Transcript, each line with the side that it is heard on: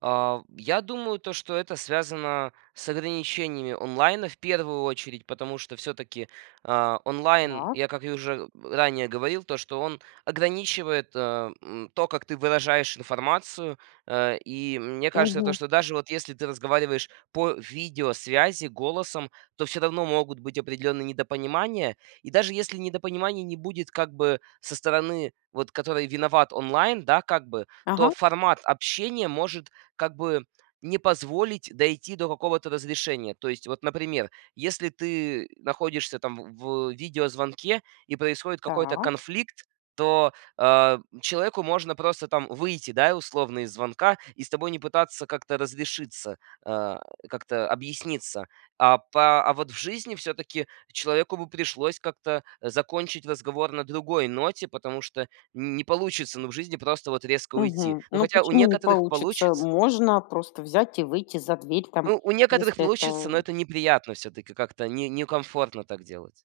right: А, в Я думаю, то что это связано с ограничениями онлайна в первую очередь, потому что всё-таки, а, онлайн,
left: [unintelligible]
right: я, как и уже ранее говорил, то, что он ограничивает, а, м, то, как ты выражаешь информацию. А, и мне кажется, то,
left: Мгм.
right: что даже вот если ты разговариваешь по видеосвязи голосом, то всё равно могут быть определенные недопонимания. И даже если недопонимания не будет, как бы, со стороны, вот, которой виноват онлайн, да, как бы, то
left: Ага.
right: формат общения может, как бы, не позволить дойти до какого-то разрешения. То есть, вот, например, если ты находишься там в в видеозвонке и происходит какой-то
left: Так.
right: конфликт, то, а, человеку можно просто там выйти, да, и условно из звонка и с тобой не пытаться как-то разрешиться, а, как-то объясниться. А по а вот в жизни всё-таки человеку бы пришлось как-то закончить разговор на другой ноте, потому что не получится, ну, в жизни просто вот резко уйти.
left: Мгм.
right: Ну,
left: Ну,
right: хотя у
left: почему не
right: некоторых
left: получится?
right: получится
left: Можно просто взять и выйти за дверь там,
right: Ну, у некоторых
left: если
right: получится, но
left: это
right: это неприятно всё-таки, как-то не некомфортно так делать.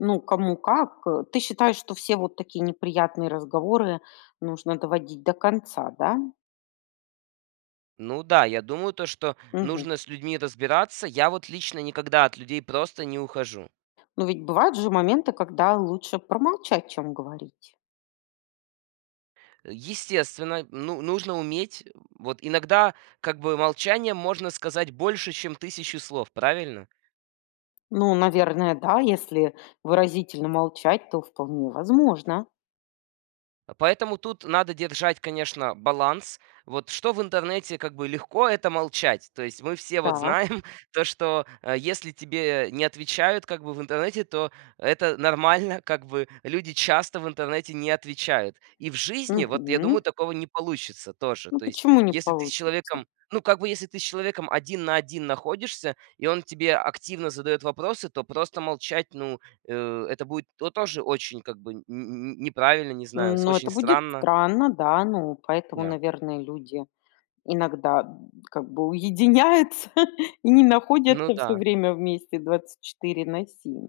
left: Ну, кому как, э. Ты считаешь, что все вот такие неприятные разговоры нужно доводить до конца, да?
right: Ну да, я думаю, то, что
left: Мгм.
right: нужно с людьми разбираться. Я вот лично никогда от людей просто не ухожу.
left: Ну, ведь бывают же моменты, когда лучше промолчать, чем говорить.
right: Естественно, ну, нужно уметь, вот иногда, как бы, молчанием можно сказать больше, чем тысяча слов, правильно?
left: Ну, наверное, да. Если выразительно молчать, то вполне возможно.
right: А поэтому тут надо держать, конечно, баланс. Вот что в интернете как бы легко- это молчать. То есть мы все вот
left: Так.
right: знаем то, что, а, если тебе не отвечают, как бы, в интернете, то это нормально. Как бы люди часто в интернете не отвечают. И в жизни, вот, я
left: Мгм.
right: думаю, такого не получится тоже.
left: Ну,
right: То есть,
left: почему не
right: если ты с
left: получится?
right: человеком, ну, как бы, если ты с человеком один на один находишься, и он тебе активно задает вопросы, то просто молчать, ну, э, это будет то тоже очень, как бы нь нь неправильно, не знаю, с
left: Ну, это
right: очень
left: будет
right: странно.
left: странно, да. Ну, поэтому,
right: Да.
left: наверное, люди иногда, м, как бы уединяются и не
right: Ну
left: находятся всё
right: да.
left: время вместе 24 на 7.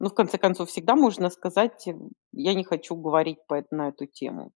left: Но в конце концов всегда можно сказать: "М, я не хочу говорить по на эту тему".